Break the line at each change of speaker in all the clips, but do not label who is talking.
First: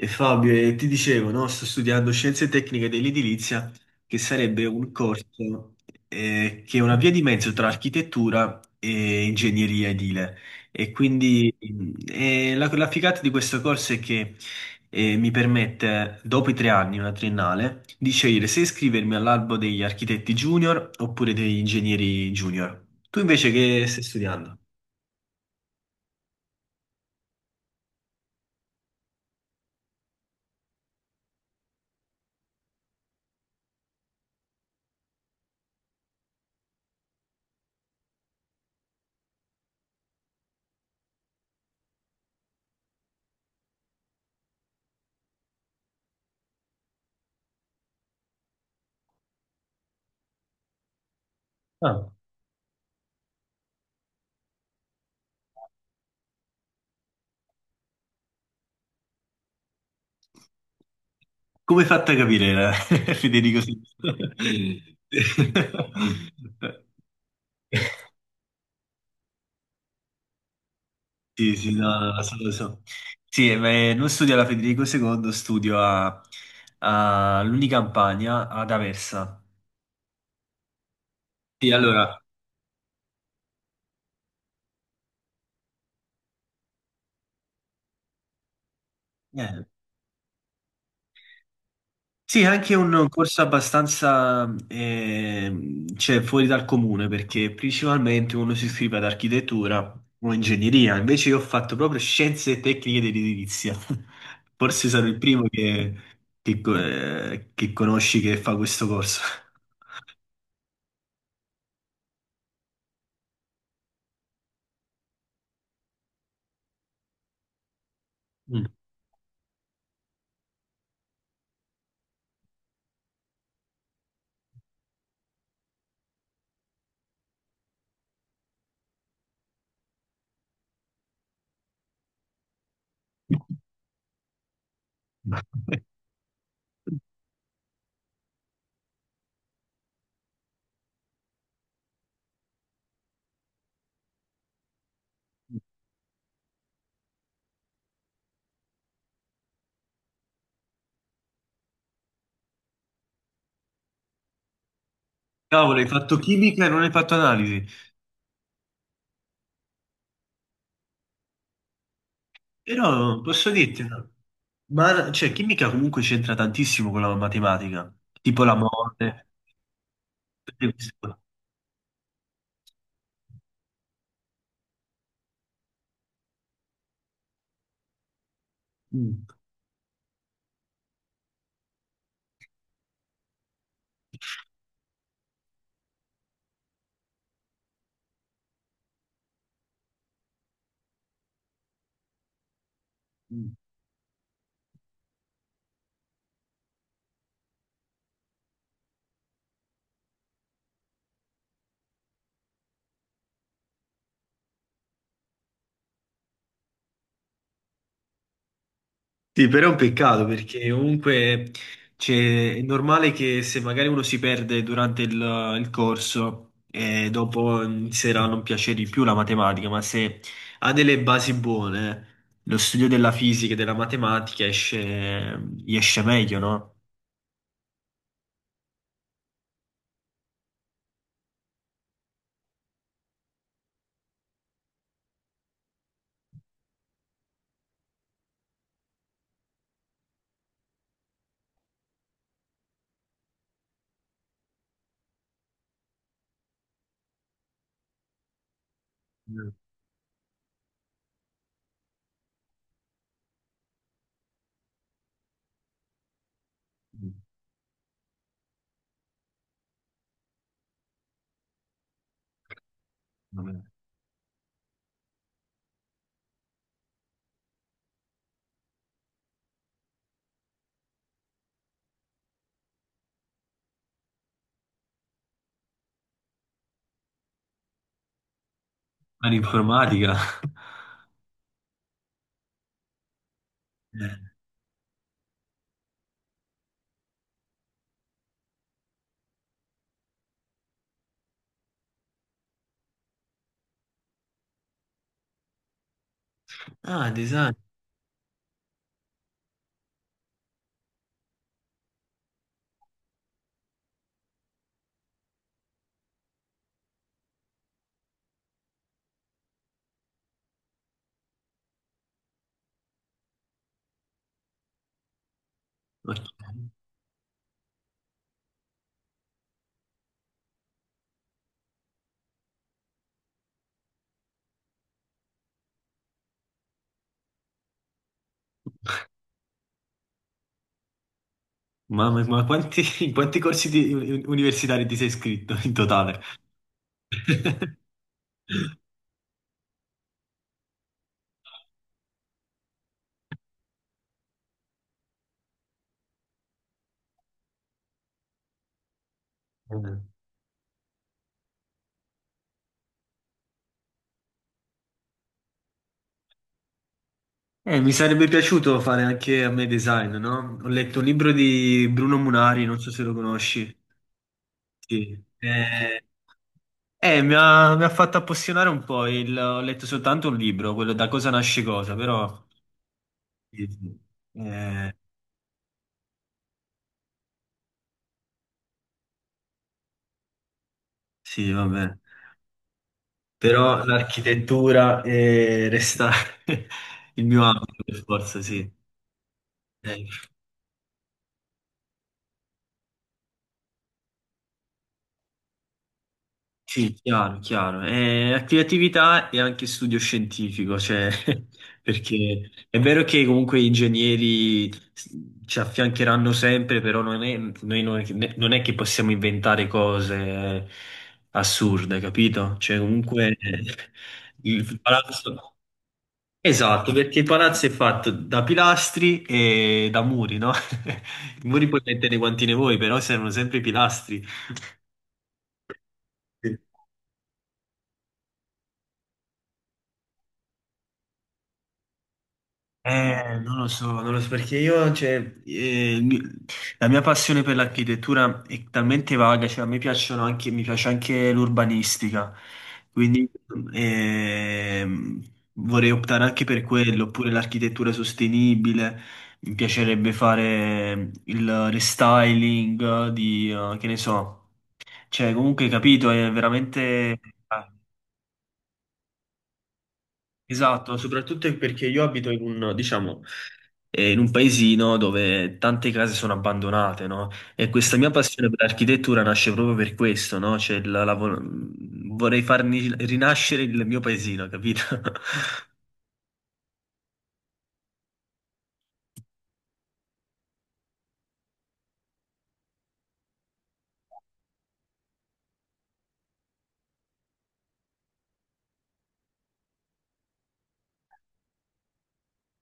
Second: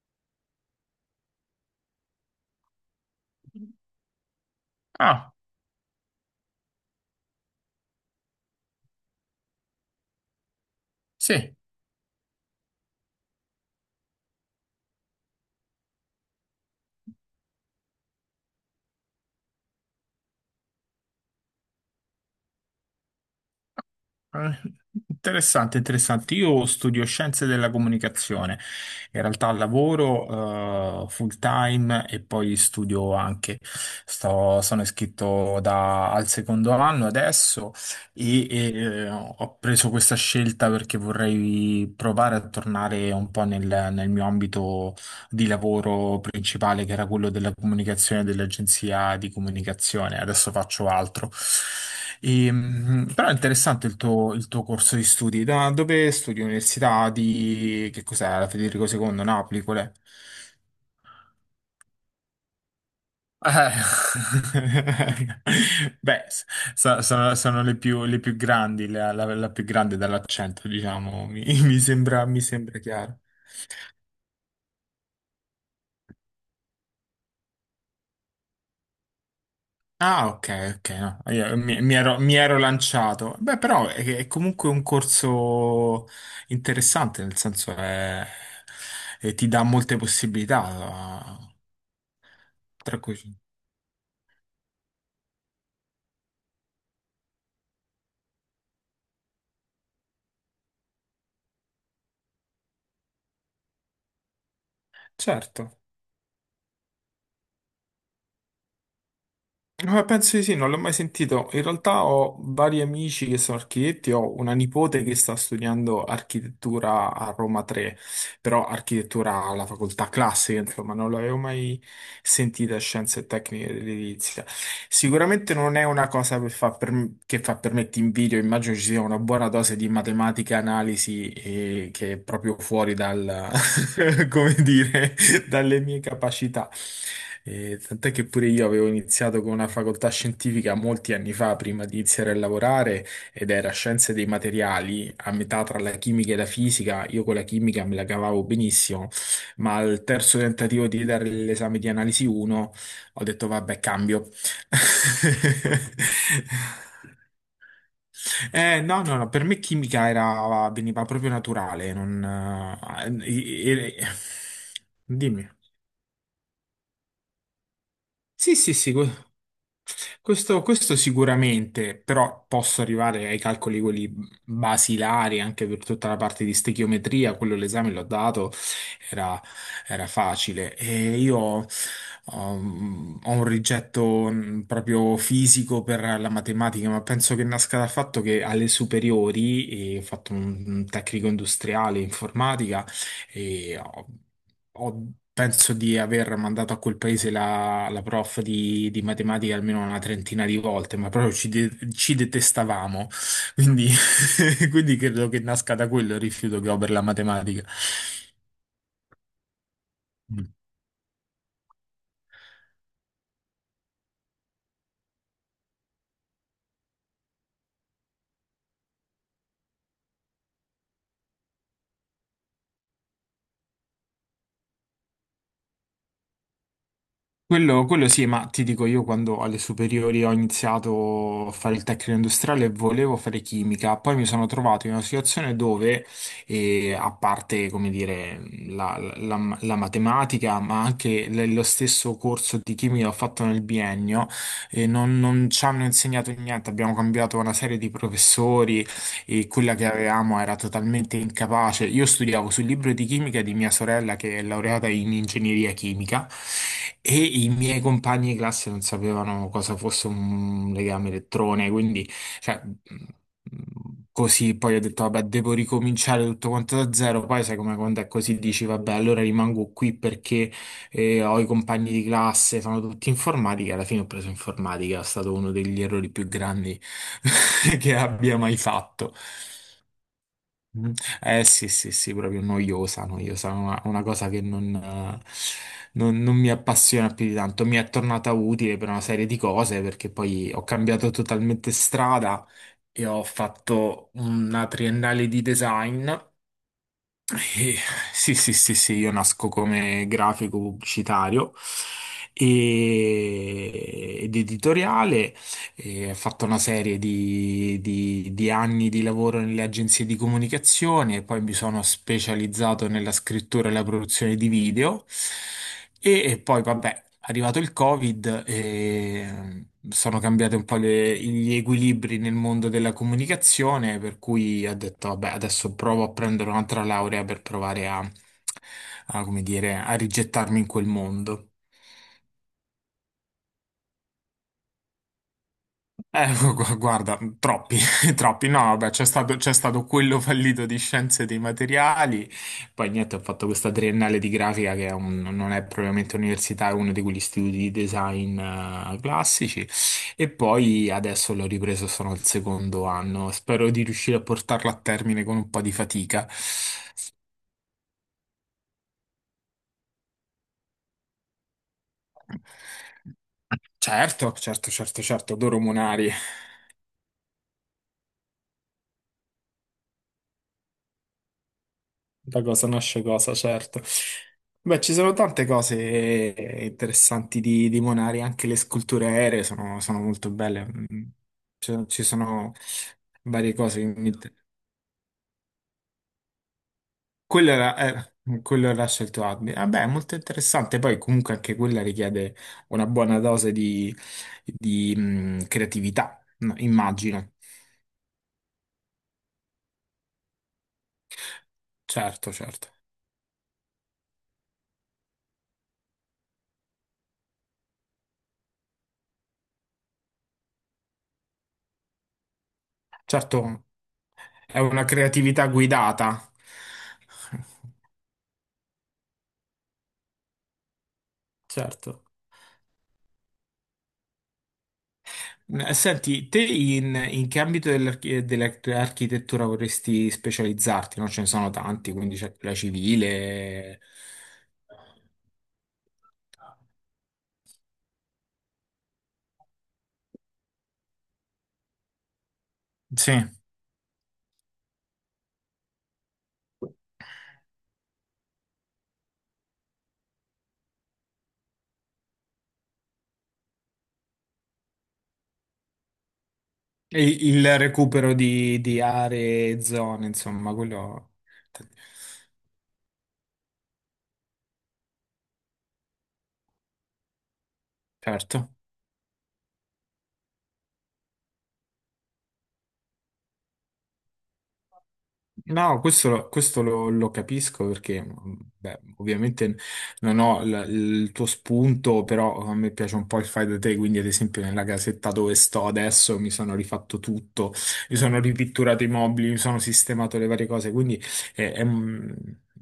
E Fabio, ti dicevo, no? Sto studiando scienze tecniche dell'edilizia, che sarebbe un
Ah,
corso che è una via di mezzo tra architettura e ingegneria edile. E quindi
sì.
la figata di questo corso è che mi permette, dopo i 3 anni, una triennale, di scegliere se iscrivermi all'albo degli architetti junior oppure degli ingegneri junior. Tu invece che stai
Eh,
studiando?
Interessante, interessante. Io studio scienze della comunicazione, in realtà lavoro full time e poi studio anche. Sono iscritto al secondo anno adesso e, ho preso questa scelta perché vorrei provare a tornare un po' nel, nel mio ambito di lavoro principale che era quello della comunicazione dell'agenzia di comunicazione, adesso faccio altro. E, però è interessante il tuo corso di studi. Da dove studi? Università di... che cos'è? La Federico II, Napoli, qual è?
Come hai fatto a capire, Federico? Sì,
Eh, Beh, sono le più grandi, la più grande dall'accento, diciamo,
sì, sì, no, no, lo so,
mi
lo
sembra
so.
chiaro.
Sì, ma, non studio alla Federico II, studio all'Unicampagna, ad Aversa.
Ah, ok, ok, no, io
Sì, allora,
mi ero lanciato. Beh, però è comunque un corso interessante, nel senso è, e ti
eh,
dà molte possibilità,
sì, è anche
tra
un
cui...
corso abbastanza cioè, fuori dal comune perché principalmente uno si iscrive ad architettura o ingegneria, invece io ho fatto proprio scienze e tecniche dell'edilizia. Forse sarò il primo
Certo.
che conosci che fa questo corso.
Penso di sì, non l'ho mai sentito. In realtà ho vari amici che sono architetti, ho una nipote che sta studiando architettura a Roma 3,
Mm.
però architettura alla facoltà classica, insomma, non l'avevo mai sentita scienze e tecniche dell'edilizia. Sicuramente non è una cosa che fa per me ti invidio, immagino ci sia una buona dose di matematica, analisi, che è proprio fuori dal, come dire, dalle mie capacità. Tant'è che pure io avevo iniziato con una facoltà scientifica molti anni fa, prima di iniziare a lavorare, ed era scienze dei materiali, a metà tra la chimica e la fisica. Io con la chimica me la cavavo benissimo, ma al terzo tentativo di dare l'esame di analisi 1 ho detto vabbè, cambio.
Cavolo, hai fatto chimica e non hai fatto analisi.
No, no, no, per me chimica era, veniva proprio naturale, non...
Però
eh,
posso dirti,
eh, eh,
no? Ma cioè,
dimmi.
chimica comunque c'entra tantissimo con la matematica, tipo la
Sì, sì, sì,
mole.
questo, questo sicuramente, però posso arrivare ai calcoli quelli basilari anche per tutta la parte di stechiometria, quello l'esame l'ho dato,
Mm.
era, era facile. E io ho un rigetto proprio fisico per la matematica, ma penso che nasca dal fatto che alle superiori, e ho fatto un tecnico industriale informatica,
Mm.
e ho- penso di aver mandato a quel paese la, la prof di matematica almeno una trentina di volte, ma proprio ci, ci detestavamo, quindi, quindi credo che nasca da quello il rifiuto che ho per la matematica.
Sì, però è un peccato
Mm.
perché comunque cioè, è normale che se magari uno si perde durante il corso e dopo inizierà a non piacere di più la matematica, ma se ha delle basi buone, lo studio della fisica e della matematica esce, gli esce meglio, no?
Quello sì, ma ti dico io quando alle superiori ho iniziato a fare il tecnico industriale volevo fare chimica, poi mi sono trovato in una situazione dove, a parte, come dire, la, la matematica, ma anche lo stesso corso di chimica che ho fatto nel biennio, non, non ci hanno insegnato niente, abbiamo cambiato una serie di professori e
Mm.
quella che avevamo era totalmente incapace. Io studiavo sul libro di chimica di mia sorella che è laureata in ingegneria chimica
Mm.
e i miei compagni di classe non sapevano cosa fosse un legame elettrone, quindi cioè,
Vabbè.
così poi ho detto vabbè devo ricominciare tutto quanto da zero, poi sai come quando è così dici vabbè allora rimango qui perché e ho i compagni di classe, fanno tutti informatica. Alla fine ho preso informatica, è stato uno degli errori più grandi che abbia mai fatto.
Ma l'informatica.
Mm. Eh sì, sì, sì, proprio noiosa, noiosa, una
Eh.
cosa che non, non mi appassiona più di tanto. Mi è tornata utile per una serie di cose perché poi ho cambiato totalmente strada e ho fatto una triennale di design
Ah, design.
eh, Sì, sì, sì, sì, io nasco come grafico pubblicitario ed editoriale e ha fatto una serie di, di anni di lavoro nelle agenzie di comunicazione e poi mi sono specializzato nella scrittura e la produzione di video.
Ok.
E poi, vabbè, è arrivato il Covid e sono cambiati un po' gli equilibri nel mondo della comunicazione, per cui ho detto, vabbè, adesso provo a prendere un'altra laurea per provare a, a, come dire, a rigettarmi in quel mondo.
Mamma mia, ma quanti, in quanti universitari ti sei iscritto in totale?
Guarda, troppi, troppi. No, vabbè, c'è stato quello fallito di scienze dei materiali, poi niente, ho fatto questa triennale di grafica che è non è propriamente università, è uno di quegli istituti di design classici e poi adesso l'ho ripreso, sono al secondo anno. Spero di riuscire a portarla a termine con un po' di fatica.
Mi sarebbe piaciuto fare anche a me design, no? Ho letto un libro di Bruno Munari, non so se lo conosci.
Certo, certo, certo,
Sì.
certo, adoro
Eh,
Monari.
eh, mi ha, mi ha fatto appassionare un po', ho letto soltanto un libro, quello Da cosa nasce cosa,
Da
però.
cosa nasce cosa, certo. Beh,
Eh,
ci sono tante cose interessanti di Monari, anche le sculture aeree sono, sono molto belle. Mm,
sì,
ci
vabbè.
sono varie cose.
Però
Che
l'architettura resta il mio
Quello era,
ambito, per forza,
eh,
sì.
quello era scelto Admi. Vabbè, è
Eh,
molto interessante. Poi comunque anche quella richiede una buona dose di, creatività, no?
sì,
Immagino.
chiaro, chiaro. Creatività e anche studio scientifico, cioè,
Certo,
perché
certo.
è vero che comunque gli ingegneri ci affiancheranno sempre, però non è, noi non è, che non è che possiamo inventare cose assurde, capito? Cioè, comunque
Certo, è
il
una creatività
palazzo.
guidata.
Esatto, perché il palazzo è fatto da pilastri e da muri, no? I muri puoi
Certo.
mettere quanti ne vuoi, però servono sempre i pilastri.
Mm, senti, te in, in che ambito dell'architettura vorresti specializzarti? No? Ce ne sono tanti, quindi c'è quella
Non lo
civile,
so, non lo so perché io, cioè, la mia passione per l'architettura è talmente vaga, cioè a me piacciono anche, mi piace anche l'urbanistica,
sì,
quindi ehm, vorrei optare anche per quello, oppure l'architettura sostenibile, mi piacerebbe fare il restyling di, che ne so, cioè comunque capito, è
e
veramente.
il
Ah,
recupero di aree, zone, insomma,
esatto,
quello
soprattutto perché io abito in un, diciamo, in un paesino dove tante case sono abbandonate, no? E questa mia passione
certo.
per l'architettura nasce proprio per questo, no? Cioè, vorrei farmi rinascere il mio paesino, capito?
No, questo, lo, questo lo capisco perché, beh, ovviamente non ho il tuo spunto, però a me piace un po' il fai da te, quindi ad esempio nella casetta dove sto adesso mi sono rifatto tutto, mi sono ripitturato i mobili, mi sono sistemato le varie cose, quindi è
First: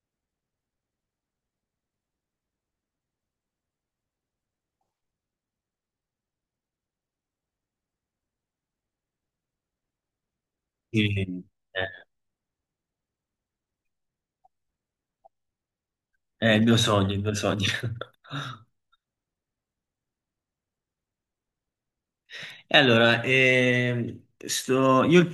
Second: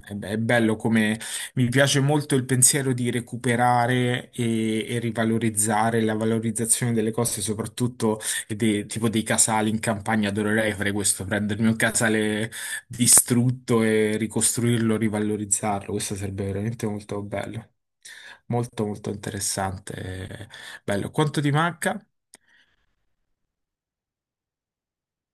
è è bello come mi piace molto il pensiero di recuperare e rivalorizzare la valorizzazione delle cose, soprattutto e tipo dei casali in campagna, adorerei fare questo,
Sì.
prendermi un
Eh,
casale distrutto e ricostruirlo, rivalorizzarlo. Questo sarebbe
è il mio
veramente
sogno, il
molto
mio sogno.
bello. Molto, molto interessante. Eh, Bello. Quanto ti manca?
E allora, io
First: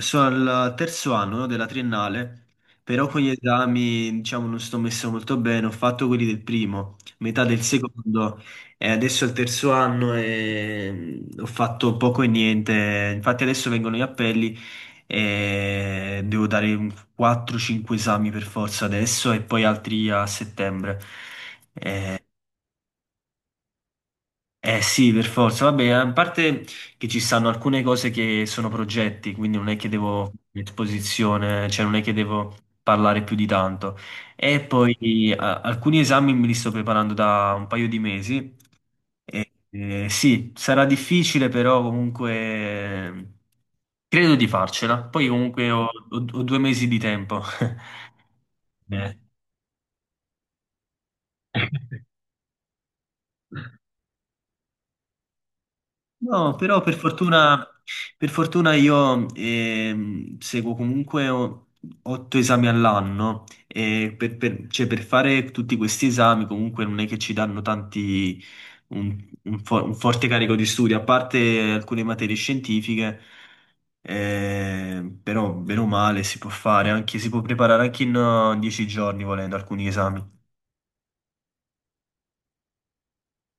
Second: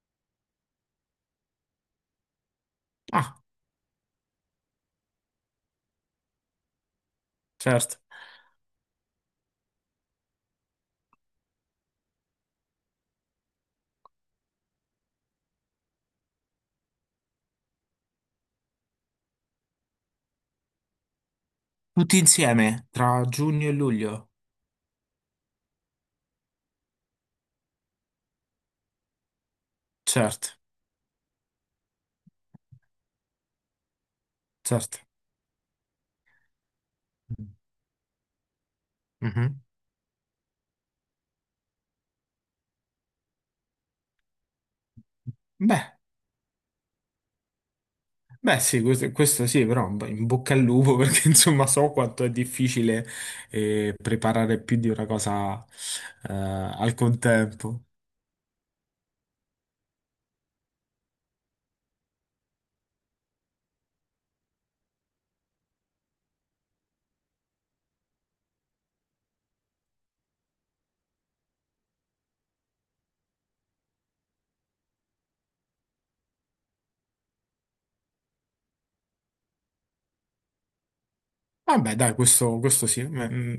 sono al terzo anno, no, della triennale, però con gli
Ah,
esami, diciamo, non sto messo molto bene. Ho fatto quelli del primo, metà del
certo.
secondo, e adesso al terzo anno e ho fatto poco e niente. Infatti adesso vengono gli appelli e devo dare un 4-5 esami per forza adesso e poi altri a settembre.
Tutti insieme, tra giugno e luglio.
Eh sì, per forza. Vabbè, a parte che ci stanno alcune cose che sono progetti, quindi non è che devo
Certo,
esposizione, cioè non è che devo parlare più di tanto. E
certo.
poi alcuni esami me li sto preparando da un paio di mesi. E,
Mhm.
sì, sarà difficile, però comunque credo di farcela. Poi comunque
Beh,
ho 2 mesi di tempo.
beh, sì, questo,
Eh.
questo sì, però in bocca al lupo perché insomma so quanto è difficile preparare più di una cosa
No, però
al contempo.
per fortuna io seguo comunque otto esami all'anno e cioè, per fare tutti questi esami comunque non è che ci danno tanti, un, un forte carico di studio, a parte alcune materie scientifiche, però bene o male si può fare, anche, si può preparare anche in 10 giorni volendo alcuni esami.
Vabbè, dai, questo sì, mm,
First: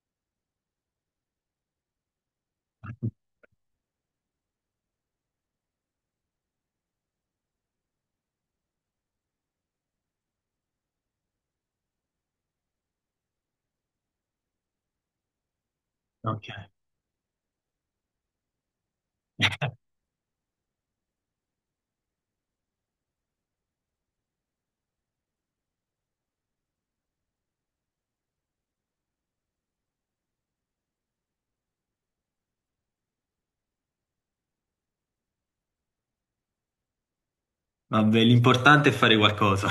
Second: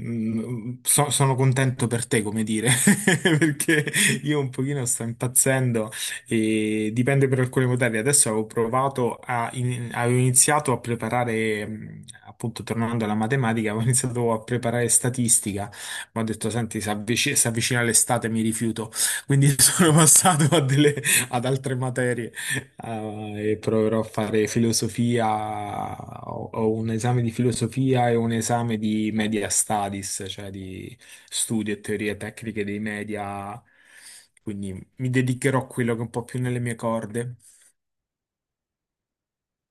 mm, sono contento per te, come dire, perché io un pochino sto impazzendo e dipende per alcune materie. Adesso avevo provato a, avevo iniziato a preparare, appunto, tornando alla matematica, avevo iniziato a preparare statistica, ma ho
Ok.
detto, senti, si avvicina l'estate, mi rifiuto, quindi sono passato a ad altre materie e proverò a fare filosofia, ho, ho un esame di filosofia e un esame di media studies, cioè di studio e teorie tecniche dei media, quindi mi dedicherò a quello che è un po' più nelle mie corde.
Vabbè, l'importante è fare qualcosa.